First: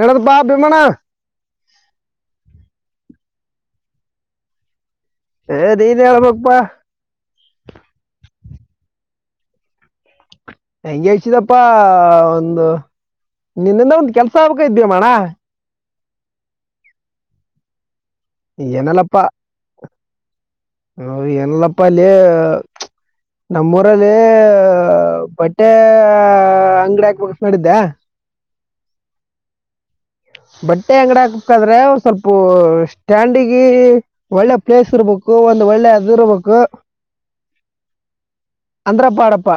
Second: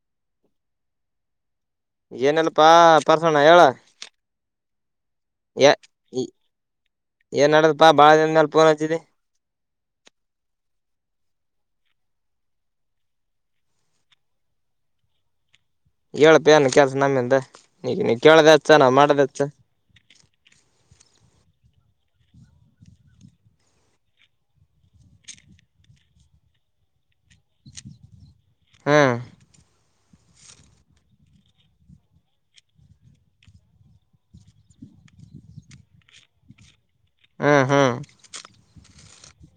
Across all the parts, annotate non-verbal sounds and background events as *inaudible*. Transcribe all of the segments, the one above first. ಎನದಪ್ಪಾ ಬಿಮಣ ಏನಲ್ಪಾ ಪರ್ಸೋಣ ಹೇಳ ಹದೀನ್ ಹೇಳ ಪಪ್ಪಾ ಏನ್ ನಡದಪಾ ಬಾಳ ದಿನ ಮೇಾಲ ಪಫೋನ್ ಹಚ್ಚಿದಿ ಹೆಂಗಗೆ ಹಚ್ಚಿದಪ್ಪಾ ಒಂದು ನಿನ್ನಿಂದ ಒಂದ ಕೆಲ್ಸ ಆಗ್ಬೇಕ ಇದ್ಯಮ್ಮಣ್ಣ ಹೇಳ್ಪ ಏನು ಕೆಲ್ಸ ನಮ್ಮಿಂದ ನೀಗ ನೀ ಕೇಳ್ದ ಅಚ್ಚ ನಾವ ಏನಲ್ಲಪ್ಪ ಮಾಡ್ದಚ್ಚ ಹ ಎಲ್ಲಪ್ಪಾಲಯ ನಮ್ಮೂಊರಲ್ಲಿ ಬಟ್ಟೆ ಅಂಗಡಿ ಹಾಕ್ಬಿಡ್ ಮಾಡಿದ್ದೆ ಹಾಂ ಬಟ್ಟೆ ಅಂಗಡ ಹಾಕ್ಬೇಕಾದ್ರೆ ಒ ಸ್ವಲ್ಪ ಸ್ಟ್ಯಾಂಡಗ ಒಳ್ಳೆ ಪ್ಲೇಸ್ ಇರ್ಬೇಕು ಒ ಒಳ್ಳ ಅದುರವಕ ಹ್ಮ್ ಹ್ಮ್ ಅಂದ್ರಪ್ಪಾಡಪ್ಪ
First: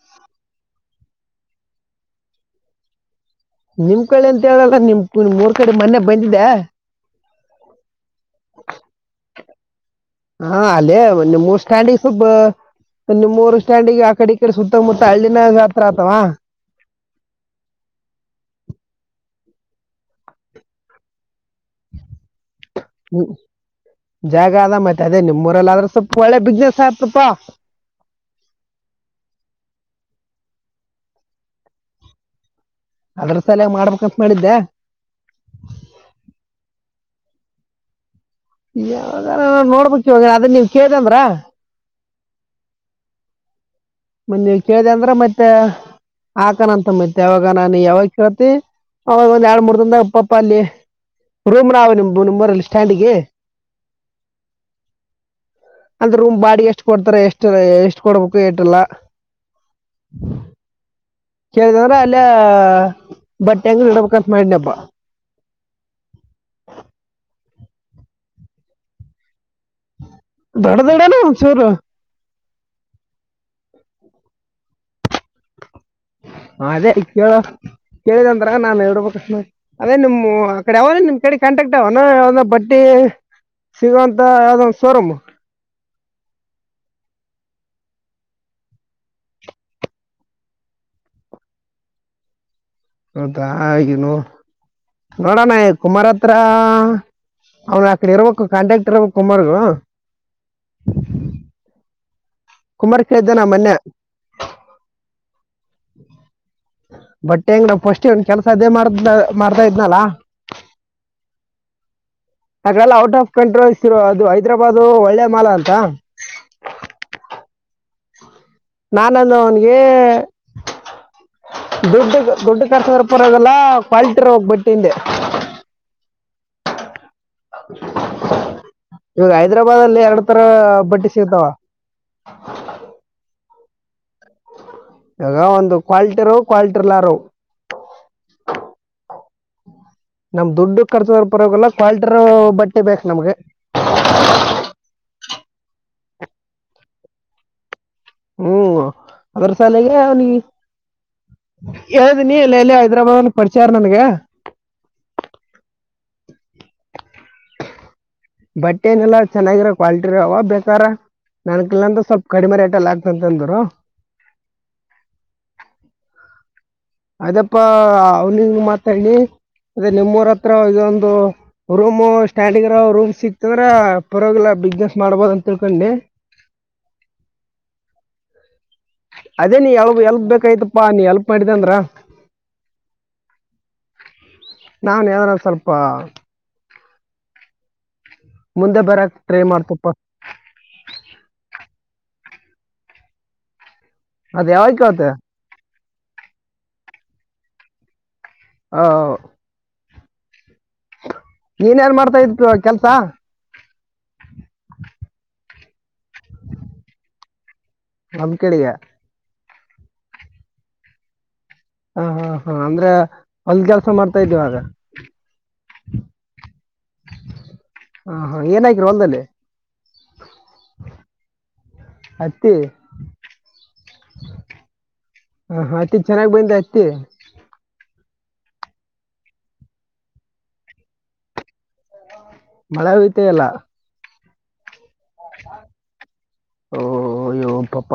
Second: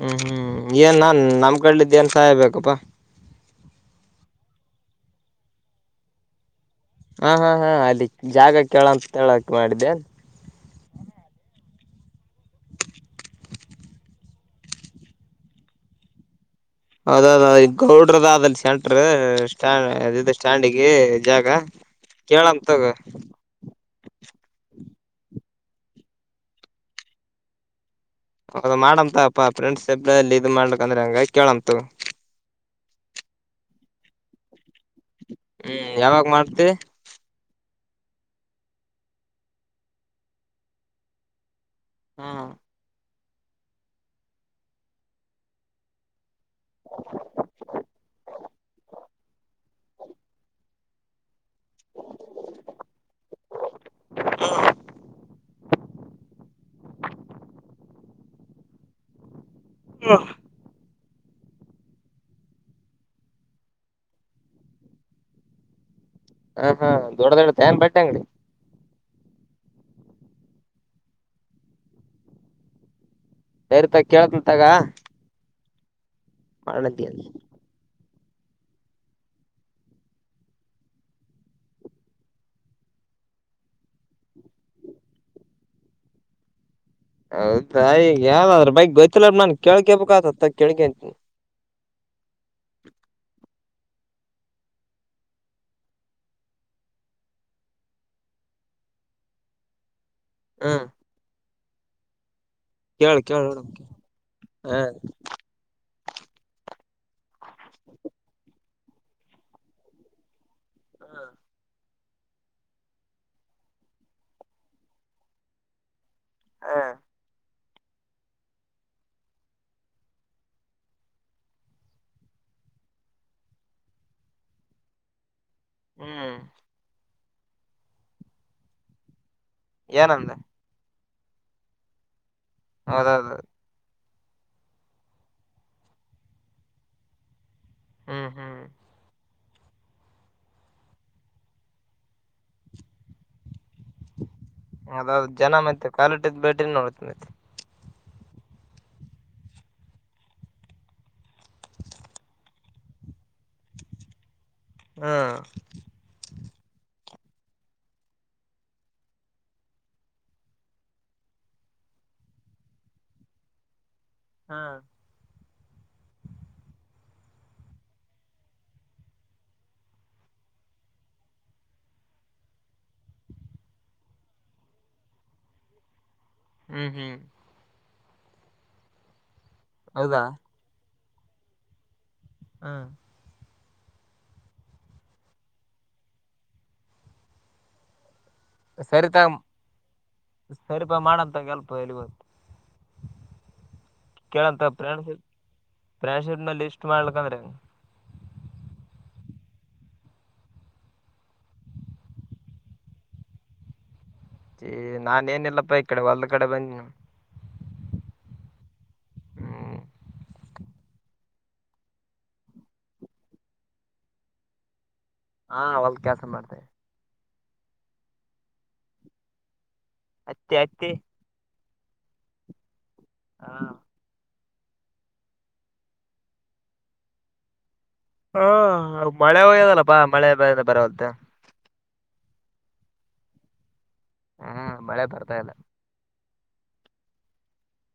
ಹ್ಮ್ ಹ್ಮ್ ಏನ್ ನಮ್ ಕಡ್ಲಿದ್ದೇಏನ್ ಸಹಾಯ ಬೇಕಪ್ಪಾ ನಿಮ್ ಕಡೆ ಅಂತ ಹೇಳಲ್ ನಿಮ್ ನಿಮ್ ಮೂರ್ ಕಡೆ ಮೊನ್ನೆ ಬಂದಿದೆ ಹಾ ಹಾ ಹಾ ಅದ ಜಾಗ ಕೇಳಂತ ಹೇಳಕ್ ಮಾಡಿದ್ದೇ ಹಾ ಅಲ್ಲೇ ಒಂದ ಮೂರ್ ಸ್ಟ್ಯಾಂಡಿಗೆ ಸವಬ ನಿಮ್ೂರು ಸ್ಟ್ಯಾಂಡ್ಿಗೆ ಆ ಕಡೆ ಈ ಕಡೆ ಸುತ್ತ ಮುತ್ತ ಹಳ್ಳಿನ ಹತ್ರ ಆತವಾ ಹೌದೌದ ಸ್ಟದು ಸ್ಟ್ಯಾಂಡಿಗೆ ಜಾಗ ಕೇಳಂ ತಗ ಜಾಗ ಅದ ಮತ್ತೆ ಅದೇ ನಿಮ್ಮ್ಊರಲ್ಲ ಆದ್ರೆ ಸ್ವಲ್ಪ ಒಳ್ಳೆ ಬಿಸ್ನೆಸ್ ಆಯತಪಾ ಹೌದ ಮಾಡಂಂತಪ್ಪಾ ಫ್ರೆಂಡ್ಸ್ಬ ಮಾಡ್ಲಕ್ ಅಂದ್ರೆ ಹಂಗ ಕೇಳಂತ ಅದ್ರ ಸಲಯ ಮಾಡ್ಬೇಕಂತ ಹೇಳಿದ್ದೆ ಹ್ಮ್ ಯಾವಾಗ ಮಾಡ್ತಿ ಯಾವಾಗ ನ ನೋಡ್ಬೇಕ ಇವ ಅದ ನೀವ್ ಕೇಳ್ದಂದ್ರ ಹಾ ಮ ನೀವ ಕೇಳ್ದ ಅಂದ್ರ ಮತ್ತೆ ಹಾಕಣಂತ ಮತ್ತ ಯಾವಾಗ ನಾನ ಯಾವಾಗ ಕೇಳ್ತಿ ಅವಾಗ ಒಂದ್ ಎರಡ್ ಮೂರ್ ದನ್ದಾಗ ಪ್ಪ ಪ ಅಲ್ಲಿ ರೂಮ್ರಾವ ನಿ ನಿರಲ್ಲಿ ಸ್ಟ್ಯಾಂಡಿಗೆ ಅಂದ ರೂಮ್ ಬಾಡಿಗೆ ಎಷ್ಟ್ ಕೊಡ್ತಾರೆ ಎಷ್ಟ ಎಷ್ಟ್ ಕೊಡ್ಬೇಕು ಟಲ್ಲ ಎಫ ಕೇಳ್ದಂದ್ರ ಅಲ್ಲ ಬಟ್ಟೆ ಅಂಗ ಇಡ್ಬೇಕಂತ ಮಾಡನಿ ಹಬ್ಬಾ ಹಾ ಹಾ ದೊಡ್ಡ ದೊಡ್ಡ ತ ಏನ್ ಬಟ್ಟೆ ಅಂಗಡಿ ಡಧಡೆನು ಸರು ಸರಿ ತ ಕೇೇಳತಂತಗ ಹದೇ ಇಳ ಕೇಳಿದಂರ ನಾನನ್ ಇಡ್ಬೇಕ ಅದೇ ನಿಮ್ ಆ ಕಡೆ ಯಾವ ನಿಮ್ ಕಡೆ ಕಾಂಟಾಕ್ಟ್ ಅವಾನ ಬಟ್ಟಿ ಸಿಗಂತ ಅದೊಂದು ಸ್ವರಂ ಹೌದಾ ಈಗ ಯಾವ್ದಾದ್ರರು ಬೈಗ್ ಗೊತ್ತಿಲ್ಲ ನನ್ ಕೇಳ್ಕಬೇಕ ಆತತ್ತ ಕೇಳ್ಕಂತನಿ ಹೌದಾ ಹಾಗನು ನೋಡಣ ಕುಮಾರತ್ರ ಅವ್ನು ಅಕಡೆ ಇರಬೇಕಂಟ್ರಾಕ್ಟರ್ ಇರಬೇಕ ಕುಮಾರಗ ಹ್ಮ. ಕುಮಾರ್ ಕೇಳಿದ್ದ ನ ನೋಡ ಮೊನ್ನೆ. ಹ ಬಟ್ ಹೆಂಗ ನಾ ಫಸ್ಟ್ ನ್ಲ್ ಕೆಲ್ಸ ಅದೇ ಮಾಡ ಮಾಡ್ತಾ ಇದ್ನಲ್ಲ. ಹಾಗೆಲ್ಲ ಔಟ್ ಆಫ್ ಕಂಟ್ರೋಲ್ ಅದು ಹೈದ್ರಾಬಾದದು ಒಳ್ಳೆ ಮಾಲಾ ಅಂತ. ಹಾ. ನಾನಂದು ಅವನ್. ಗೆ ದುಡ್ದು ದುಡ್ಡು ಖರ್ಚದ್ರೂ ಪರವಾಗಿಲ್ಲ ಕ್ವಾಲಿಟಿರೋ ಇರೋ ಬಟ್ಟೆ ಹಿಂದೆ. ಹ್ಮ್. ಇವಾಗ ಹೈದ್ರಾಬಾದ್ ಅಲ್ಲಿ ಎರಡು ಏನಂದ ತರ ಬಟ್ಟಿ ಸಿಗತಾವ. ಹೌದೌದುದು. ಇವಾಗ ಒಂದು ಕ್ವಾಲಿಟಿರು ಕ್ವಾಲಟಿರ್ಲ್ಲಾರು. ಹ್ಮ್ ಹ್ಮ್ ನಮ್ಮ್ ದುಡ್ಡು ಕರ್ಚ್ರದ್ರು ಪರಾಗಿಲ್ಲ ಕ್ವಾಲಿಟಿ ಇರೋ ಬಟ್ಟೆ ಬೇಕು ನಮ್ಗೆ. ಅದ ಜನ ಮತ್ತೆ ಕಾಲಿಟ್ದ್ ಬೇಟ್ರ ನೋಡತ ಮತ್ತ. ಹ್ಮ್ ಅದರ ಸಾಲೆಗೆ ಅವನ. ಹೇಳ್ದೀನಿ ಎಲ್ಲ ಎಲ್ಲಿ ಹೈದ್ರಾಬಾದ್ನ್ ಪರಿಚಯಾರ್ ನನ್ಗೆ. ಹಾ. ಬಟ್ಟೆ ಏನೆಲ್ಲಾ ಚೆನ್ನಾಗಿರ ಕ್ವಾಲಿಟಿರ ಅವ ಬೇಕಾರ. ನನ್ಕಲ್ಲಂದ ಸ್ವಲ್ಪ ಕಡಿಮರಿ ಆಟೆಲ್ಲ ಆಗ್ತಂತಂದರು. ಹಾ. ಅದಪ್ಪಾ ಅವನಿ ಮಾತಾಡ್. ಅೇ ನಿಮ್ಮೂರ ಹತ್ರ ಇದೊಂದು ರೂಮ್ ಸ್ಟ್ಯಾಂಡಗರ ರೂಮ್ ಸಿಕ್ತದ್ರ ಪರವಾಗಿಿಲ್ಲ. ಬಿಸ್ನೆಸ್ ಮಾಡ್ಬೋದು ಅಂತ ತಿಳ್ಕೊಂಡಿ. ಹ್ಮ್ ಹ್ಮ್. ಅದೇ ನೀ ಎ ಹೌದಾ ಎಲ್ಪ್ ಬೇಕಾಯ್ತಪ್ಪಾ ನೀ ಎಲ್ಪ್ ಮಾಡಿದ್ದ ಅಂದ್ರ. ಹಾ. ನಾನ್ ಯಾದನ ಸ್ವಲ್ಪ. ಮುಂದೆ ಬರಕ್ ಸರಿತಾಗ ಟ್ರೈ ಮಾಡ್ತಪ್ಪ ಸರಿಪ ಮಾಡಂತ ಕೆಲ್ಪ ಎಲ್ಲಿ ಗತ್ತು. ಅದು ಕೇಳಂತ ಯಾವಾಗ ಫ್ಯಾಂಡ್ ಕೇಳ್ತೆ ಶೀಟ್ ಫ್ಯಾಂಡ್ ಶೀಟ್ ನಲ್ಲಿ ಇಷ್ಟ ಮಾಡ್ಲಕ್ ಅಂದ್ರೆ. ಹ. ನೀನ್ ಏನ್ ಮಾಡ್ತಾ ಇದ ಕೆಲ್ಸ. ನಾನ ಏನಿಲ್ಲಪ್ಪ ಈ ಕಡೆ ಒಲ್ ಕಡೆ ಬಂದ ನೀ. ಹೊಲದ್ದ್ ಕಡೆಯ. ಹ್ಮ್ ಹ ಹಾ ಹಾ ಅಂದ್ರೆ ಹೊಲ್ ಕೆಲ್ಸ ಮಾಡ್ತಾ ಇದಿಯಾ ಇವಾಗ. ಹಾ ಹೊಲದ್ದ್ ಕೆಲ್ಸ ಮಾಡ್ತೇವೆ. ಹ ಹಾ ಏನಾಗ್ರ ಹೊಲ್ದದಲ್ಲಿ. ಹತ್ತಿ ಹತ್ತಿ. ಹತ್ತಿ. ಹಾ ಹ ಹ ಹತ್ತಿ ಚೆನ್ನಾಗ್ ಬಂದ ಹತ್ತಿ. ಹಾ ಮಳೆ ಹಯ್ಯದಲ್ಲ ಬಾ ಮಳೆ ಬರಹ್ದೆ. ಮಳೆ ಹಯತೆಯಲ್ಲ. ಹಾ ಮಳೆ ಬರ್ತಾ ಇಲ್ಲ. ಓಯ್ಯೋ ಪಾಪ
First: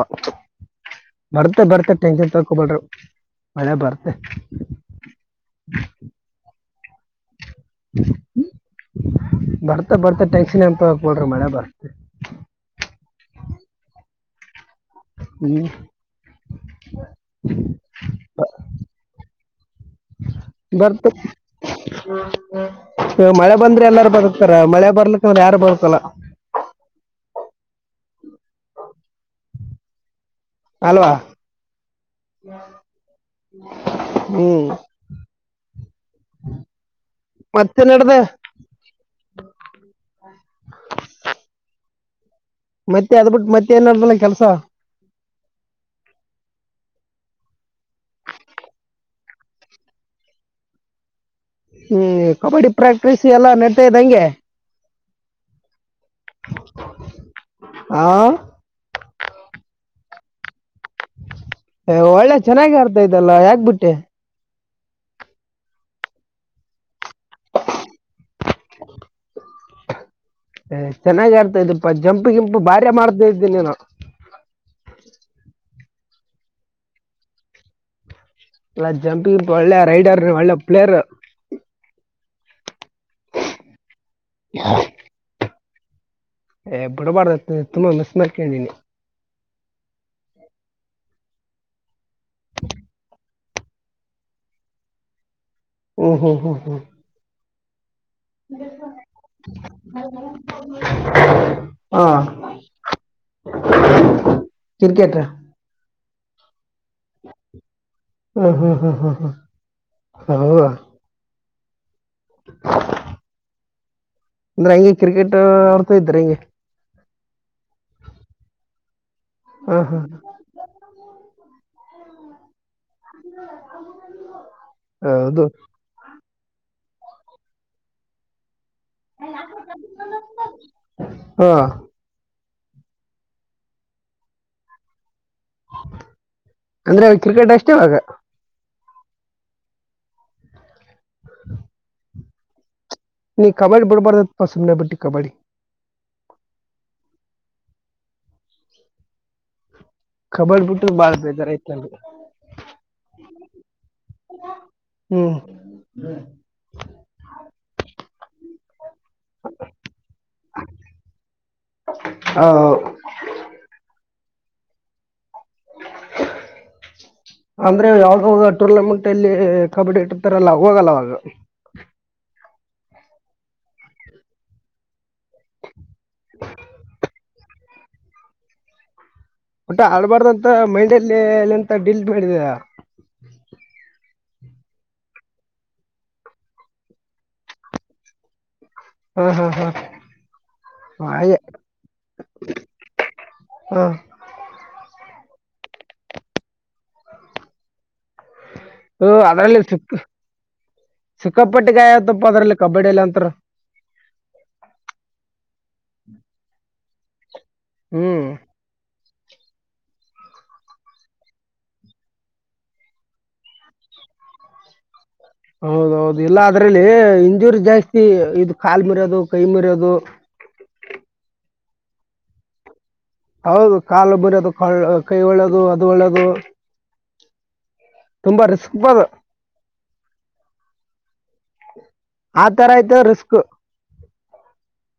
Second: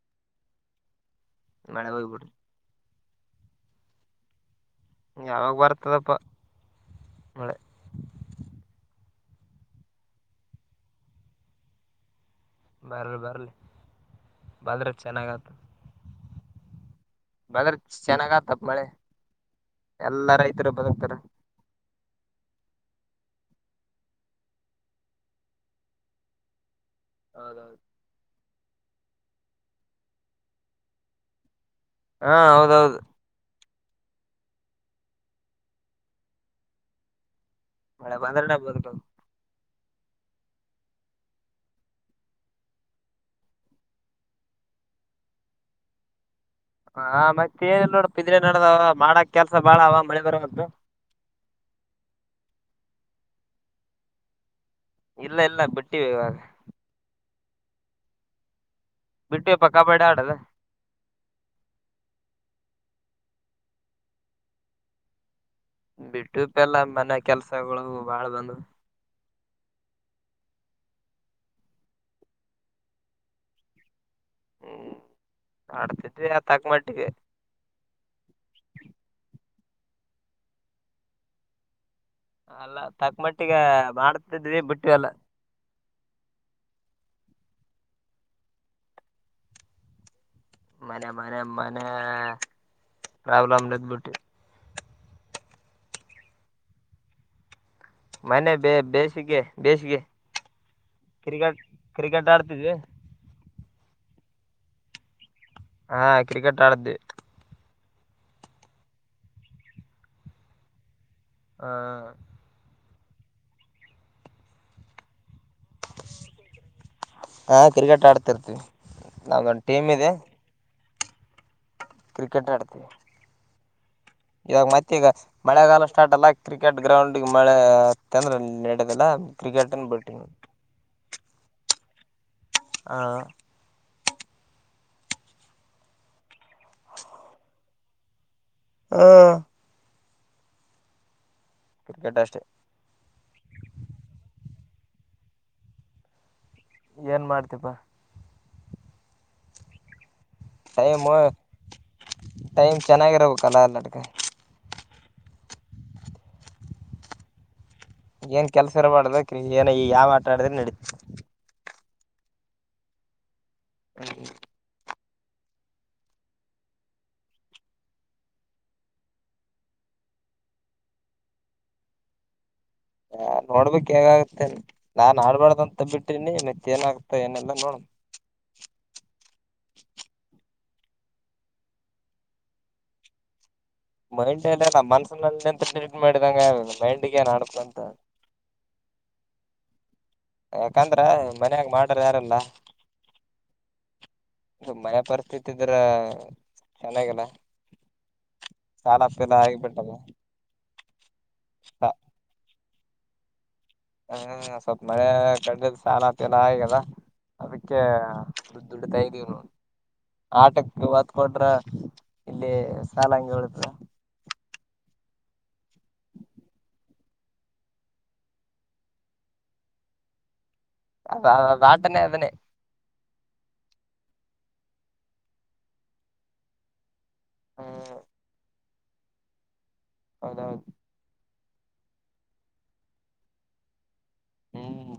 ಬರ್ತ ಮಳೆ ಬರ್ತ ಹೋಗ್ಬಿಡು ಟೆನ್ಕ್ಷನ್ ತಕೊಬಲ್ರು. ಮಳೆ ಬರ್ತೆೆ. ಯಾವಾಗ ಬರ್ತದಪ್ಪ ಮಳೆ. ಹ ಬರ್ತಾ ಬರ್ತಾ ಟೆನ್ಕ್ಷನ್ ಎಂಪಕಡ್ರಿ ಮಳ ಬರ್ತ. ಬರ್ಲಿ ಬರ್ಲಿ. ಬದ್ರ ಚೆನ್ನಾಗ್ತಾದ. ಹ. ಬದ್ರ ಚೆನ್ನಾಗತಪ್ ಮಳೆ ಎಲ್ಲಾ ರೈತರು ಬದುಕ್ತಾರ. ಹ್ಮ್ ಹ್ಮ್. ಮಳೆ ಬಂದ್ರೆ ಎಲ್ಲಾರು ಬಗತಾರ ಮಳೆ ಬರ್ಲಿಕ್ಕ ಅಂದ್ರೆ ಯಾರು ಬರತ್ತಲ್ಲ ಹೌದೌದು ಅಲ್ವಾ ಹಾ ಹೌದೌದು ಹ್ಮ್ ಮತ್ತನ್ನ ಇಡದ ಮಳೆ ಬಂದ್ರನ ಬದುಕದು ಮತ್ತೆ ಅದ ಬಿಿಟ್ಟು ಮತ್ತೆ ಏನಡ್ದಲ್ಲ ಕೆಲ್ಸ ಹ ಮತ್ತೆ ಏ ನೋಡ ಬಿದ್ರೆ ನಡದವ ಮಾಡಕ್ ಕೆಲ್ಸ ಬಾಳ ಅವ ಮಳೆ ಬರ್ದು ಹ್ಮ್ ಕಬಡ್ಡಿ ಪ್ರಾಕ್ಟೀಸ್ ಎಲ್ಲ ನಡ್ತಾ ಇದ್ದಂಗೆ ಇಲ್ಲ ಇಲ್ಲ ಬಿಟ್ಟಿವ ಇವಾಗ ಹಾ ಬಿಟ್ಟವಿಪ್ಪ ಕಬಾಡಿ ಆಡದ ಒಳ್ಳೆ ಚೆನ್ನಾಗಿ ಆರ್ತಾ ಇದಲ್ಲ ಯಾಕ್ಬಿಟ್ಟೆ ಬಿಟ್ಟು ಪಲ್ಲ ಮನೆ ಕೆಲ್ಸಗಳು ಬಾಳ್ ಬಂದ್ ಹ ಚೆನ್ನಾಗ ಆರ್ತಾ ಇದಪ್ಪಾ ಜಂಪ್ ಗಿಂಪು ಭಾರ ಮಾಡ್ತಾ ಇದ್ದೀನಿ ನೀನು ಹ್ಮ್ ಅಡ್ತಿಟ್ಟ ಯತಾಕ ಮಾಡಟ್ಟಿಗೆ ಎಲ್ಲ ಜಂಪಿಂಗ ಒಳ್ಳೆ ರೈಡರ್ ಒಳ್ಳೆ ಪ್ಲೇಯರ್ ಅಲ್ಲ ತಕ್ಕ ಮಟ್ಟಿಿಗೆ ಮಾಡ್ತಿದ್ವಿ ಬಿಟ್ಟವಿ ಅಲ್ಲ ಏ ಬಿಡಬಾರಡ್ದ ತುಂಬಾ ಮಿಸ್ ಮಾಡ್ಕೊಂಡೀನಿ ಮನೆ ಮನೆ ಮನೆ ಪ್ರಾಬ್ಲಮ ನದ್ ಬಿಟ್ಟು ಹ್ಮ್ ಹ್ಮ್ ಹ್ಮ್ ಹ್ಮ್ ಮನೆ ಬೇ ಬೇಸಿಗೆ ಬೇಸಿಗೆ ಕ್ರಿಕೆಟ್ ಕ್ರಿಕೆಟ್ ಆಡ್ತಿದ್ವಿ ಹ್ಮ್ಮ್. ಕರಿಿಕೆಟ್್ರ ಹಾ cricket ಆಡ್ದು hmm hmm hmm hmm hmm how ಹಾ ಹ್ಮ್ಮ್. ಅಂದ್ರೆ ಹಂಗೆ ಕ್ರಿಕೆಟ್ ಆಡ್ತಾ ಇದ್ದ್ರ ಹಿಂಗೆ ಹಾ ಕ್ರಿಕೆಟ್ ಆಡ್ತಿರ್ತೀವಿ ನಮ್ದೊಂದು ಟೀಮ್ ಇದೆ ಹ ಕ್ರಿಕೆಟ್ ಆಡ್ತವಿ ಹ ಇವಾಗ ಮತ್ತೆ ಈಗ ಮಳೆಗಾಲ ಸ್ಟಾರ್ಟ್ ಅಲ್ಲ ಕ್ರಿಕೆಟ್ ಗ್ರೌಂಡ್ಗ್ ಮಳೆ ತಂದ್ರ ನ ಲ್ಲ ಕ್ರಿಕೆಟ್ ಅನ್ ಬಟ್ಟಿಂಗ ಹಾ ಹ ಅಂದ್ರೆ ಕ್ರಿಕೆಟ್ ಅಷ್ಟೆವಾಗ ಹಾ ಹ ಕ್ರಿಕೆಟ್ ಅಷ್ಟೇ ನೀ ಕಬಡ್ಡಿ ಬಿಡಬಾರ್ದ ಪಸಮನ್ನ ಬಿಟ್ಟಿ ಕಬಾಡ್ಡಿ ಏನ್ ಮಾಡ್ತಪ್ಪಾ ಬರ ಪುಟ್ಟು ಬಳ ಬೇದಾರ ಇತ ಚೆನ್ನಾಗಿರ್ಬೇಕಲ್ಲ ಎಲ್ಲದಕ್ಕ. ಹ್ಮ್ ಏನ್ ಕೆಲ್ಸ ಇರ ಮಾಡದ ಏನ ಯಾವ ಮಾತಾಡಿದ್ರೆ ನಡೀತ ಹ ಹ ಹ್ಮ್ಮ್. ಅಂದ್ರೆ ಯಾವ್ದಾಗ ಟೂರ್ನಮೆಂಟ್ ಅಲ್ಲಿ ಕಬಡ್ಡಿ ಇಟ್ಟಿರ್ತಾರಲ್ಲ ಹೋಗಲ್ಲವಾಗ ಹಾ ನೋಡ್ಬೇಕಕ್ ಹೇಗಾಗುತ್ತೆ ನಾನ್ ಆಡ್ಬಾರ್ದ ಅಂತ ಬಿಟ್ಟೀನಿ ಮತ್ತೆ ಏನಾಗಗ್ತಾ ಏನೆಲ್ಲ ನೋಡ ಮೈಂಡಲ್ಲಿ ಎಲ್ಲ ಎಂತ ಡಿಲ್ ಮಾಡಿದಿದೆ ಮೈಂಡ್ ಎಲ್ಲ ನಮ್ಮ್ ಮನ್ಸನಲ್ಲಿ ಎಂತ ಟ್ರೀಟ್ ಮಾಡಿದಂಗ ಮೈಂಡಗೆ ಏನ್ ಆಡ್ತಂತ ಹ್ಮ್ ಹ್ಮ್ ಹ್ಮ್ ಯಾಕಂದ್ರ ಮನ್ಯಾಗ ಮಾಡ್ರ ಯಾರೆಲ್ಲ ಹಾ ಮನೆ ಪರಿಸ್ಥಿತಿ ಇದ್ರ ಚೆನ್ನಾಗಲ್ಲ ಹ ಅದ್ರಲ್ಲಿ ಸುಕ್ಕ ಸುಕ್ಕಪಟ್ಟಿ ಗಾಯ ತಪ್ಪ ಅದ್ರಲ್ಲಿ ಕಬಡ್ಡಿಿಯ ಎಲ್ಲ ಅಂತ ಹ್ಮ ಸ್ವಲ್ಪ ಮಳೆ ಕಡ್ಡ ಸಾಲತರ ಆಗದ ಅದಕ್ಕೆ ಹ್ಮ್ ದುಡ್ಡು ದುಡಿತಾ ಇದ್ದೀವ ನೋ ಆಟಕ್ ಹೊತ್ ಕೊೊಟ್ರ ಇಲ್ಲಿ ಸಾಲ ಹಂಗೆ ಉಳತ ಹೌದೌದು ಇಲ್ಲ ಅದ್ರಲ್ಲಿ ಇಂಜೂರಿ ಜಾಸ್ತಿ ಇದು ಕಾಲ್ ಮರಯೋದು ಕೈ ಮರಯೋದು ಅ ಬಾಟನೇ ಅದನ್ನೇ ಹೌದು ಕಾಲು ಬರೋದು ಕ ಕೈ ಒಳ್ಳದು ಅದು ಒಳ್ಳೇದು ಹ್ಮ ತುಂಬಾ ರಿಸ್ಕ್ ಬದು ಹೌದೌದು ಆ ತರಾಯತ ರಿಸ್ಕ್ ಹ್ಮ್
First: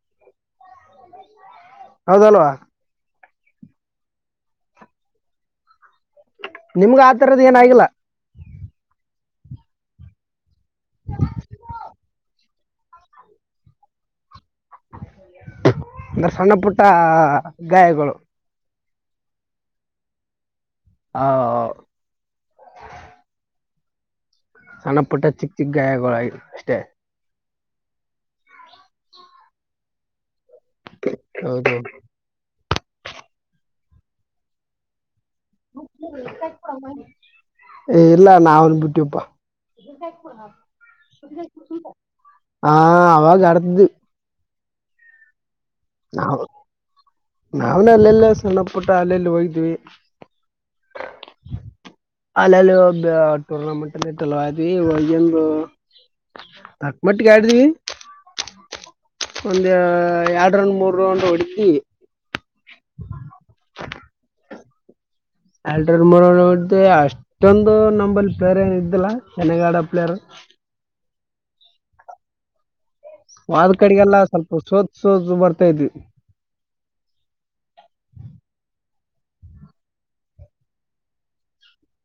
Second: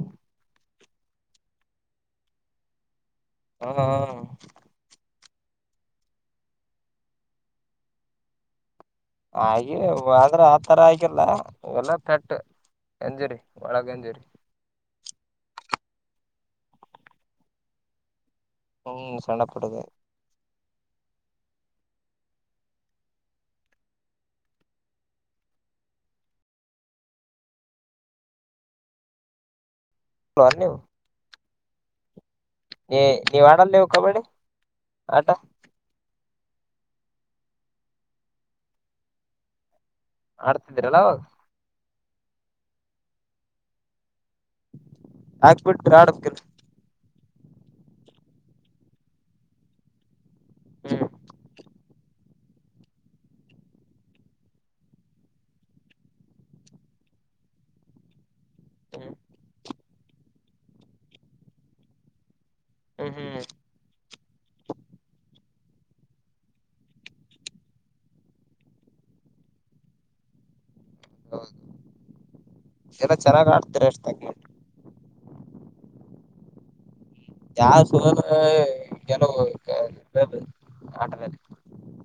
ಹೌದಲ್ವಾ ಹಾ ಹಾ ನಿಮ್ಗ ಆತರದ ಏನಾಗಿಲ್ಲ ಹಾಗೆ ಆದ್ರೆ ಆ ತರ ಆಗಲ್ಲ ಎಲ್ಲ ಪೆಟ್ಟ ಜರಿ ಒಳಗಂ ಸರಿ ಅಂದ್ರೆ ಸಣ್ಣ ಪುಟ್ಟ ಗಾಯಗಳು ಹ್ಮ್ ಸ್ಣಪಡುದು ಹ ಸಣ್ಣ ಪುಟ್ಟ ಚಿಕ್ಕ ಚಿಕ್ಕ ಗಾಯಗಳ ಅಷ್ಟೇ ಹಯ ಹೌದೌದು ನೀ ನೀವು ಆಡಲ್ಲವು ಕಬಡ್ಡಿ ಆಟ ಏ ಇಲ್ಲ ನ ಅವನ್ ಬಿಟ್ಟಪ್ಪಾ ಆಡ್ತಿದ್ರಲ್ಲ ಅವಾಗ ಹಾ ಅವಾಗ ಕಡದುದು ಆಕ್ಬಿಡ್ ಾಡಕ *inaudible* ನಾವ್ನೆ ಅಲ್ಲೆಲ್ಲ ಸಣ್ಣ ಪುಟ್ಟ ಅಲ್ಲೆಲ್ಲಿ ಹಯ್ದ್ ಹ್ಮ್ ಅಲ್ಲಿ ಅಲ್ಲಿ ರ್ನಮೆಂಟ್ ಅಲ್ಲಿ ತಲವತಿ ಒಂದು ತಕ್ಮಟ್ಟಿಗೆ ಆಡ್ದೀವಿ ಹ್ಮ್ ಒಂದ ಎರಡ್ ರೌಂಡ್ ಮೂರ್ ರೌಂಡ್ ಹೊಡತಿ ಹ್ಮ್ ಹ್ಮ್ ಆಲ್ಟ್ರರ್ ಮರ ನೋಡ್ದು ಅಷ್ಟೊಂದು ನಂಬಲ್ಲಿ ಪ್ಲೇಯರ್ ಏನ ಇದ್ದಿಲ್ಲಾ ಶಣಗಾಡ ಪ್ಲೇಯರ್ ಹ ವಾದ ಕಡೆಗೆಲ್ಲ ಸ್ವಲ್ಪ ಸೋದ ಸೋದ ಬರ್ತಾ ಇದ್ವಿ ಯಾ ಸೋ ಕೆಲ ಆಟ ಮಲೆ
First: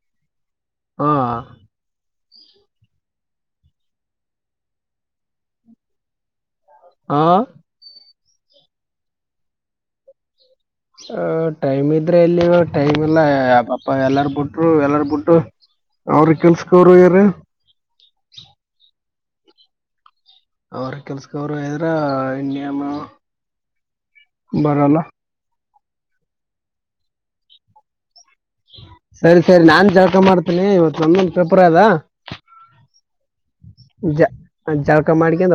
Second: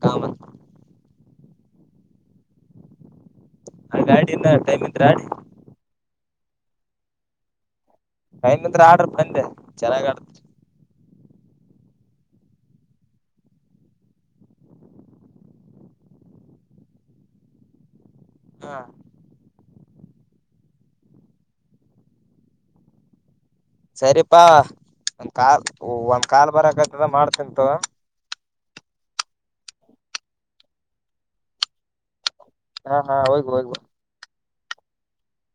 ಕಾಮತ್ ಹಾ ಹಾಗ ಗಾಡಿಂದ ಟೈಮ ಇಂದ ಆಾ ಹಾ ನ್ತ್ ಆಡ್ರ ಬಂದೆ ಚೆನ್ನಾಗ್ ಆಡ್ತರಿ ಹ ಟೈಮ್ ಇದ್ರೆ ಇಲ್ಲಿ ಟೈಮ್ ಇಲ್ಲ ಯ ಪಪ ಎಲ್ಲಾರ ಬಿುಟ್ರು ಎಲ್ಲಾರ ಬಿುಟ್ಟರು ಅವ್ರ ಕೆಲ್ಸಕೋರುಗಾರ ಹಾ ಅವ್ರ ಕೆಲ್ಸವರು ಇದ್ರ ಇಂಡಿಯ ಸರಿಪಾ ಒಂದ ಕಾಲ್ ಒಂದ್ ಕಾಲ್ ಬರಕತದ ಮಾಡ್ತಂತ ಸರಿ ಸರಿ ನಾನ್ ಜಳಕ ಮಾಡ್ತೇನಿ ಇವತ್ತು ಒಮೊಂದ ಪ್ರೆಪರ್ ಅದ ಹಾ ಹಾ ಹೂಗು ಜ ಜಳಕ ಮಾಡಿಕತ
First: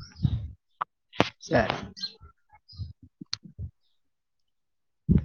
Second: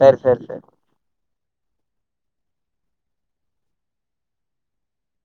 ಸರಿ ಸರಿ ಸರಿ. ಸರಿ ಹ